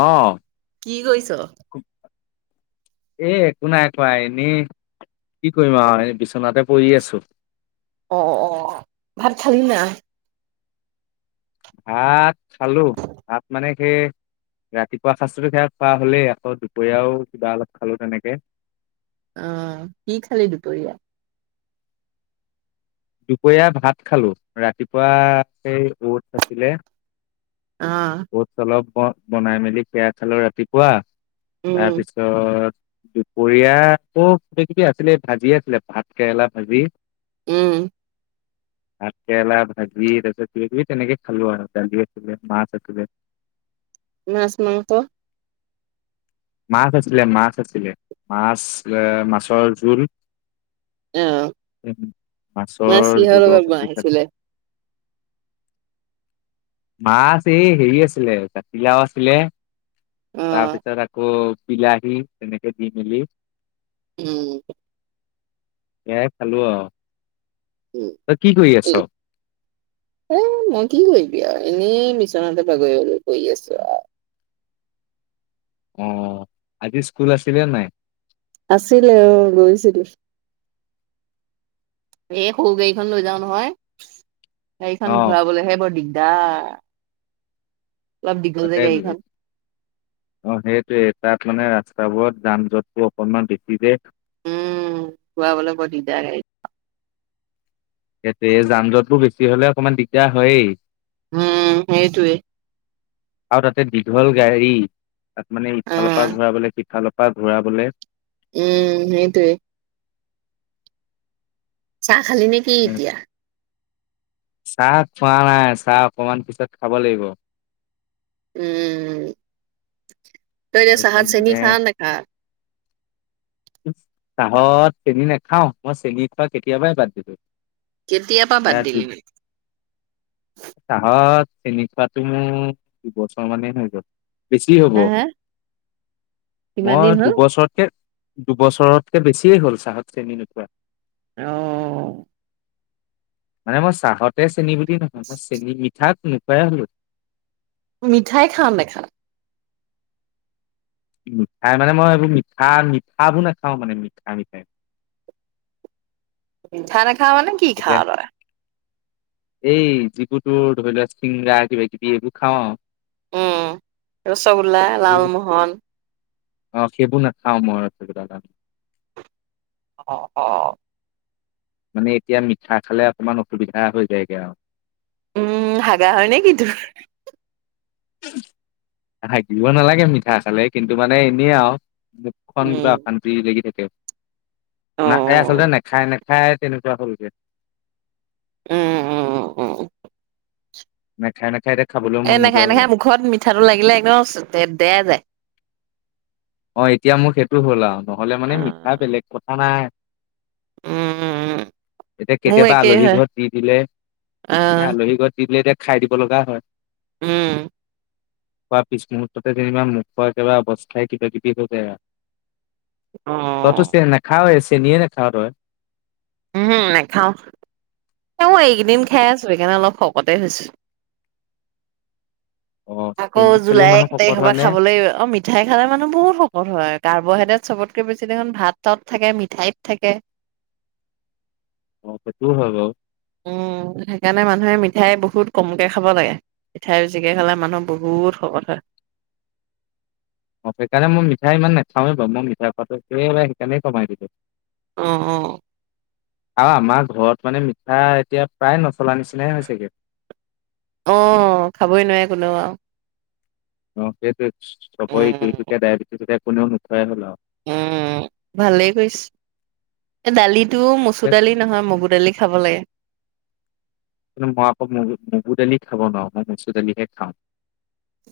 অ'। কি কৰিছ? এ, একো নাই কৰা, এনে। কি কৰিম আৰু বিচনাতে পৰি আছোঁ। অ', অ' ভাত খালি নাই? ভাত খালো। ভাত মানে সেই ৰাতিপুৱা সাঁজতুতো খোৱা হ'লেই আকৌ দুপৰীয়াও কিবা অলপ খালোঁ তেনেকে। অ' কি খালি দুপৰীয়া? দুপৰীয়া ভাত খালোঁ, ৰাতিপুৱা সেই অটছ আছিলে। অ। অ'টচ অলপ বনাই মেলি সেয়া খালোঁ ৰাতিপুৱা উম তাৰপিছত পিছত দুপৰীয়া আকৌ কিবা কিবি আছিলে, ভাজি আছিলে, ভাত কেৰেলা ভাজি। উম। ভাত কেৰেলা ভাজি তাৰপিছত কিবা কিবি তেনেকে খালোঁ আৰু। দালি আছিলে মাছ আছিলে। মাছ মাংস। মাছ আছিলে মাছ আছিলে। মাছ মাছৰ জোল। অ মাছ মাছৰ কিহৰ জুলেও লগত খতি বনাইছিলে? মাছ এই হেৰি আছিলে কাতিলাও আছিলে অ তাৰপিছত আকৌ বিলাহী তেনেকে দি মেলি উম। এয়াই খালো অ'। উম এই। এ মই কি কৰিবি আৰু এনেই বিচনাতে বাগৰিবলৈ পৰি আছো আৰু। অ' আজি স্কুল আছিলে নাই আছিলে অ' গৈছিলো। এ সৰু গাড়ীখন লৈ যাও নহয় অ গাড়ীখন ঘূৰাবলৈহে বৰ দিগদাৰ। অলপ দীঘল যে গাড়ীখন [unintelligible] অ' সেইটোৱে তাত মানে ৰাস্তাবোৰত যান জঁটটোৰ অকনমান বেছি যে। উম ঘুৰাবলৈ বৰ দিগদাৰ ই যান জঁটবোৰ বেছি হলে অকণমান দিগদাৰ হয়েই। উম সেইটোৱে আৰু তাতে দীঘল গাড়ী তাত মানে অ ইফালৰ পৰা ঘূৰাবলৈ ইফালৰ পৰা ঘূৰাবলৈ উম সেইতে চাহ খালি নেকি এতিয়া চাহ খোৱা নাই চাহ অকমান পিছত খাব লাগিব উম তইনে চাহত তাৰপিছত চেনি মানে খা নে খা চাহত চেনিী নাখাও মই চেনী খোৱা কেতিয়াবাই বাদ দিছো কেতিয় পৰাা বাদ দিলি ন চাহত চিনি খোৱাাতটো মোৰ দুবছৰ মানে হৈ গ'ল বেছি হব হে হে কিমান দিন মই হ'ল? দুবছৰতকে দুবছৰতকে বেছিয়ে হ'ল চাহত চ্ৰেণী নোখোৱা অ মানে মই চাহতে চেনী বুলি নহয় মই চেনিী ইঠাক নোকাই হলো মিঠাই খাম দেখাম মিঠাই মানে মই এইবোৰ মিঠা মিঠাবোৰ নাখাও মানে মিঠাই মিঠাই খানা খাা মানে কি খা এতিয়া ৰ হয় এই যিবু তোৰ ধৰি লোৱা চিংগৰা কিবা কিবি এইবোৰ খাওঁ অ উম ৰসগোল্লা এই লালমোহন অ সেইবোৰ নাখাও মই অ অ মানে এতিয়া মিঠা খালে অকমান অসুবিধা হৈ যায়গে আৰু উম হাগা হয় নে কি তোৰ থাকিব নালাগে মিঠা চালে কিন্তু মানে এনেই আৰু মুখখন উম, কিবা এখন লাগি থাকে না এই আচলতে অ', নেখাই নেখায় তেনেকুৱা হলকে উম উম উ উ নে খাই নে খাই এ নাখায় নাখায় মুখত মিঠাটো লাগিলে একদম দেেয়া যায় অ এতিয়া মোৰ সেইটো হ'ল আৰু নহলে মানে মিঠা অ', বেলেগ কথা নাই উম উ এতিয়া কেতিয়াবা আলহী ঘৰত দি দিলে অ', স আলহী ঘৰত দি দিলে এতিয়া খাই দিব লগা হয় ওম কোৱা পিছ মুহূুৰ্ততে যেনিবা মুখৰ কিবা অৱস্থাই কিবা কিবি থ যে ততো চ অ', নাখা চনে নে খাোৱাটো হয় উম নাখাও মই এইকেইদিন খাই আছো সেইকাৰণে অলপ শকতে হৈছো অ আকৌ চেনি খালেও জুলাই মানুহ এক শকত তাৰিখৰ হয় পৰা নে খাবলৈ অ মি মিঠাই খালে মানুহ বহুত শকত হয় কাৰ্বহাইড্ৰেট চবতকে বেছি দেখোন ভাত চত থাকে মিঠাইত থাকে [inaudible] সেইটোৱো হয় বাৰু। উম, সেইকাৰণে মানুহে মিঠাই বহুত কমকে খাব লাগে, মিঠাই বজিকে খালে মানুহ বহুত শকত হয়। অহ, সেইকাৰণে মই মিঠাই ইমান নাখাওে বাৰু। মই মিঠাই পাতটো একেবাৰে সেইকাৰণে কমাই দিছোঁ। অহ', অহ'। আৰু আমাৰ ঘৰত মানে মিঠা এতিয়া প্ৰায় নচলাৰ নিচিনায়ে হৈছেগে। অহ, খাবই নোৱাৰে কোনেও আৰু। অহ, সেইয়ে চবৰে উম ইটো-সিটোকে ডায়েবেটিছ হৈছে কোনেও নোখুৱাই হ'ল আৰু। উম, ভালেই কৰিছে। দালিতো মচুৰ দালি নহয় মগুৰ দালি খাব লাগে। কিন্তু মই আকৌ মগু-মগুৰ দালি খাব নোৱাৰো, মই মচুৰ দালিহে খাওঁ।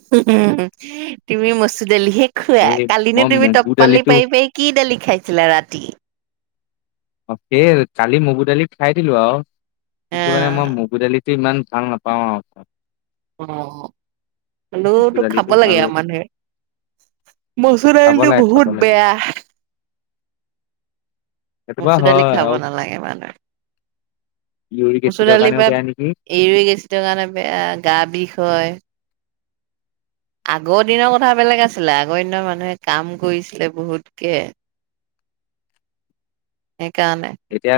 [unintelligible] তুমি মচুৰ দালিহে খোৱা? এই কালিনে মই তুমি মগু টপালি দালিটো পাৰি পাৰি কি দালি খাইছিলা ৰাতি? অহ, সেইয়াই কালি মগুৰ দালি খাই দিলোঁ আৰু আ কিন্তু, মানে মই মগুৰ দালি ইমান ভাল নাপাওঁ আৰু। অহ, হ'লেও মচুৰ টো খাব দালিটো লাগে ভাল আৰু মানুহে। মচুৰ খাব দালিটো লাগে খাব বহুত লাগে বেয়া। সেইটো বাৰু মচুৰ দালি হয় খাব আৰু নালাগে মানুহে। ইউৰিক মচুৰ এচিডৰ দালিৰ কাৰণেও পৰা বেয়া নেকি ইউৰিক এচিডৰ কাৰণে বেয়া, গা বিষ হয়। আগৰ দিনৰ কথা বেলেগ আছিলে, আগৰ দিনৰ মানুহে কাম কৰিছিলে বহুতকে। সেইকাৰণে। এতিয়া,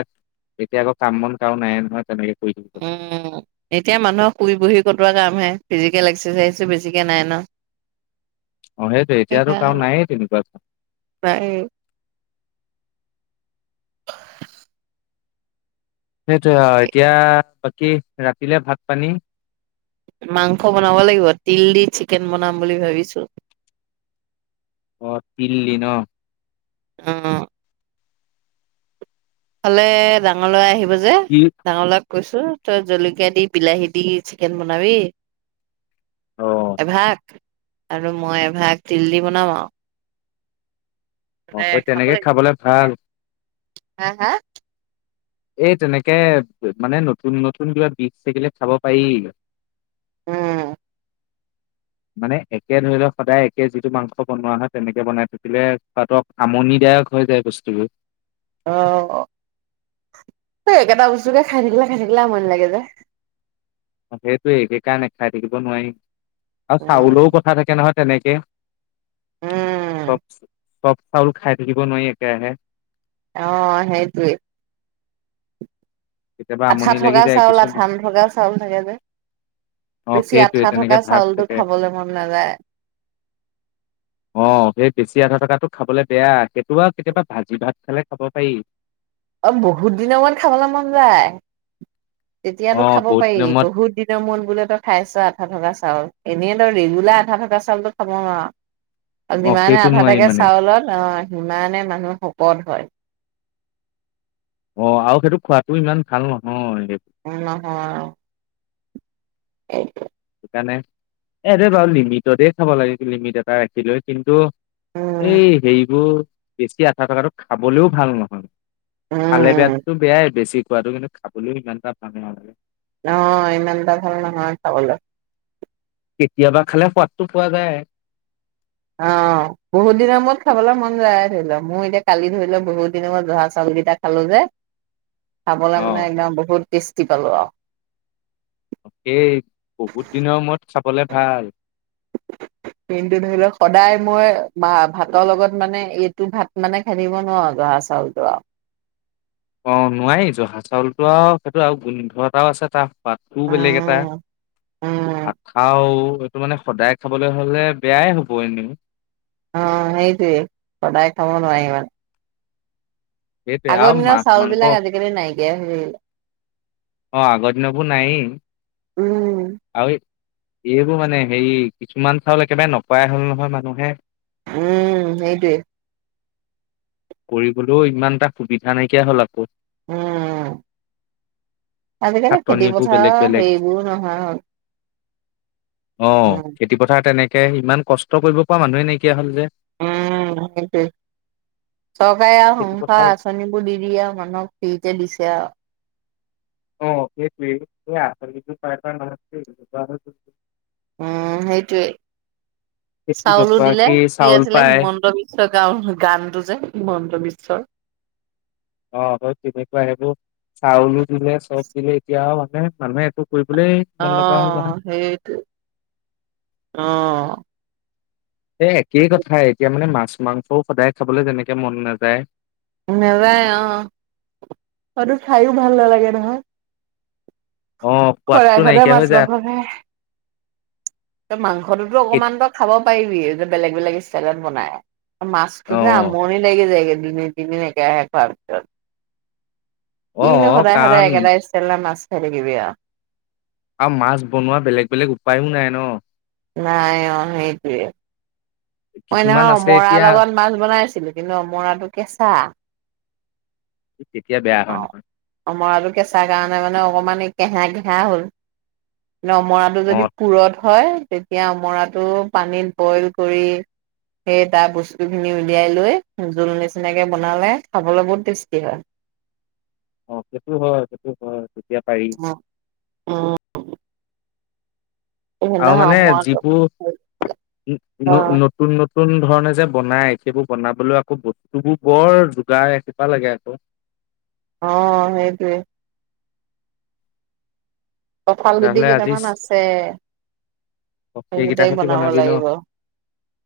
এতিয়া আকৌ কাম বন কাৰো নাইয়ে নহয় তেনেকে। কৰি থাকিবলৈ অহ, এতিয়া মানুহৰ শুই বহি কটোৱা কামহে। ফিজিকেল এক্সাৰচাইজো বেছিকৈ নাই ন'? অহ, সেইটোৱে এতিয়াতো কাৰো নাইয়ে তেনেকুৱা। নাইয়ে সেইটোয়ে আৰু এতিয়া বাকী ৰাতিলে ভাত- পানী? মাংস বনাব লাগিব, তিল দি চিকেন বনাম বুলি ভাবিছোঁ। অহ, তিল দি ন'? অহ। ইফালে ডাঙৰ ল'ৰা আহিব যে, কি ডাঙৰল'ৰাক কৈছোঁ তই জলকীয়া দি, বিলাহী দি চিকেন বনাবি। অ এভাগ, আৰু মই এভাগ তিল দি বনাম আৰু। মানে আকৌ খাব তেনেকে লাগিব খাবলে ভাল এতিয়া। হা, হা? এই তেনেকে মানে নতুন-নতুন কিবা বিধ থাকিলে খাব পাৰি। উম। মানে একে ধৰি লওঁক, সদায় একে যিটো মাংস বনোৱা হয়, তেনেকে বনাই থাকিলে খোৱাটো আমনিদায়ক হৈ যায় বস্তুবোৰ। অহ, এ একেটা বস্তুকে খাই থাকিলে, খাই থাকিলে আমনি লাগে যে। তাকেটো সেইকাৰণে খাই থাকিব নোৱাৰি, আৰু উম চাউলৰো কথা থাকে নহয় তেনেকে। উম চব, চব চাউল খাই থাকিব নোৱাৰি একেৰাহে। অহ, সেইটোৱেই। কেতিয়াবা আঠা আমনি লাগি থকা যায় চাউল, আঠা কিছুমান নথকা চাউল থাকে যে। অ বেছি সেইটোৱে আঠা তেনেকে থকা ভাগ চাউলটো থাকে খাবলৈ মন নাযায়। অহ, সেই বেছি আঠা থকাটো খাবলৈ বেয়া, সেইটো আৰু কেতিয়াবা ভাজি ভাত খালে খাব পাৰি। অহ, বহুত দিনৰ মূৰত খাবলৈ মন যায়। অ তেতিয়াতো খাব বহুত পাৰি, দিনৰ মূৰত বহুত দিন দিনৰ মূৰত বোলে তই খাইছোঁ আঠা থকা চাউল। এনেই তই ৰেগুলাৰ আঠা থকা চাউলটো খাব নোৱাৰ। অ যিমানে সেইটো আঠা নোৱাৰি থাকে মানে চাউলত অহ, সিমানে মানুহ শকত হয়। অহ, আৰু সেইটো খোৱাাটো ইমান ভাল নহয় সেইটো। উম, নহয় অহ। [unintelligible] সেইকাৰণে, এ এইটোৱে বাৰু লিমিটতেই খাব লাগে, লিমিট এটা ৰাখি লৈ। কিন্তু, এই উম হেৰিবোৰ, বেছি আঠা থকাটো খাবলেও ভাল নহয়। খালে উম বেয়াততো বেয়াই, বেছি খোৱাটো কিন্তু খাবলৈও ইমানটা ভাল নহয়। অ' ইমান এটা ভাল নহয় খাবলৈ। কেতিয়াবা খালে সোৱাদটো পোৱা যায়। অ, বহুত দিনৰ মূৰত খাবলৈ মন যায়। ধৰি ল' মোৰ এতিয়া কালি ধৰি ল' বহুত দিনৰ মূৰত জহা চাউলকেইটাক খালোঁ যে, খাবলৈ অ মানে একদম বহুত টেষ্টি পালোঁ আৰু এই বহুত দিনৰ মূৰত চাবলে ভাল। পিনটো ধৰি ল, সদায় মই বা ভাতৰ লগত মানে, এইটো ভাত মানে খাই থাকিব নোৱাৰো জহা চাউলতো আৰু অ, নোৱাৰি জহা চাউলটো আৰু সেইটো আৰু গোন্ধ এটাও আছে, তাৰ সোৱাদটোও বেলেগ এটা। উম উম নাখাও এইটো মানে সদায় খাবলৈ হলে বেয়াই হব এনে অ হেইটোৱে সদায় খাব নোৱাৰি ইমান সেইটোৱে আৰু আগৰ দিনৰ মাছ চাউল মাংস বিলাক আজিকালি নাইকিয়া হৈ আহিলে অ আগৰ দিন বোৰ নাই উম। আৰু এইবোৰ মানে হেৰি কিছুমান চাউল একেবাৰে নকৰাই হ'ল নহয় মানুহে উম সেইটোৱে কৰিবলৈও ইমান এটা সুবিধা নাইকিয়া হ'ল আকৌ উম আজিকালি খেতি খাটনিবোৰ বেলেগ পথাৰৰ বেলেগ। হেৰি বোৰো নোহোয়া হল অ উম খেতি পথাৰ তেনেকে ইমান কষ্ট কৰিব পৰা মানুহে নাইকিয়া হ'ল যে উম সেইটোৱে চৰকাৰে আৰু খেতি সংসাৰ পথাৰ আঁচনিবোৰ দি দিয়ে আৰু মানুহক ফ্ৰিতে দিছে আৰু অ সেইটোৱে উম সেইটোৱে খেতি চাউলো দিলে নকৰাকেই কি চাউল আছিলে পায় হিমন্ত বিশ্ব গান টো যে হিমন্ত বিশ্বৰ অ হয় তেনেকুৱা সেইবোৰ চাউলো দিলে চব দিলে এতিয়া মানে মানুহেটো কৰিবলৈ অ মন নকৰা হ'ল নহয়। হেইটোৱে অ এ একেই কথা এতিয়া মানে মাছ মাংসও সদায় খাবলৈ যেনেকে মন নাযায় নেযায় অ সোটো খায়ো ভাল নালাগে নহয় অ সোৱাদটো সদায় সদায় নাইকিয়া মাছ হৈ যায় মাংস খাই মাংস টোতো অকমান কেত- তই খাব পাৰিবি যে বেলেগ বেলেগ ষ্টেলত বনাই অ মাছটোযে আমনি লাগি যায়গে দুই দিন তিনি দিন একেৰাহে খোৱাৰ পিছত অ কিনো অ সদায় সদায় কাৰণ একেটা স্টাইলত মাছ খাই থাকিবি আৰু আৰু মাছ বনোৱা বেলেগ বেলেগ উপায়ো নাই ন নাই অ হেইটোৱে মই কিছুমান নহয় আছে অমৰা এতিয়া লগত মাছ বনাইছিলো কিন্তু অমৰাটো কেঁচা তেতিয়া বেয়া অ হয় নহয় অমৰাটো কেঁচা কাৰণে মানে অকণমান কেহা কেহা হ'ল কিন্ত অমৰাটো অ যদি পুৰঠ হয় তেতিয়া অমৰাটো পানীত বইল কৰি সেই তাৰ বস্তুখিনি উলিয়াই লৈ জোল নিচিনাকৈ বনালে খাবলৈ বহুত টেষ্টি হয় অ সেইটো হয় সেইটো হয় তেতিয়া পাৰি অ উম আৰু মানে মই যিবোৰ নতুন অ অ ন নতুন নতুন ধৰণে যে বনাই সেইবোৰ বনাবলৈ আকৌ বস্তুবোৰ বৰ যোগাৰ ৰাখিব লাগে আকৌ অ হেইটোৱে কঠাল গুটি তেতিয়াহ'লে আজি কেইটামান আছে সেই সেইকেইটা কেইটাই সতি বনাব বনাবি ন? লাগিব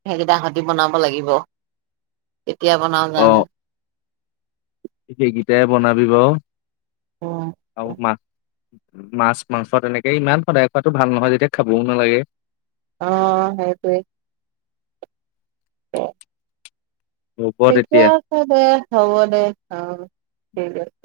সেইকেইটা সতি বনাব লাগিব কেতিয়া বনাও অ জানে সেইকেইটাই বনাবি বাৰু অ আৰু মাহ মাছ মাংস তেনেকে ইমান সদায় খোৱাো ভাল নহয় যেতিয়া খাবও নালাগে অ সেইটোৱে অ হ'ব ঠিকে তেতিয়া। আছে দে হ'ব দে অ ঠিক আছে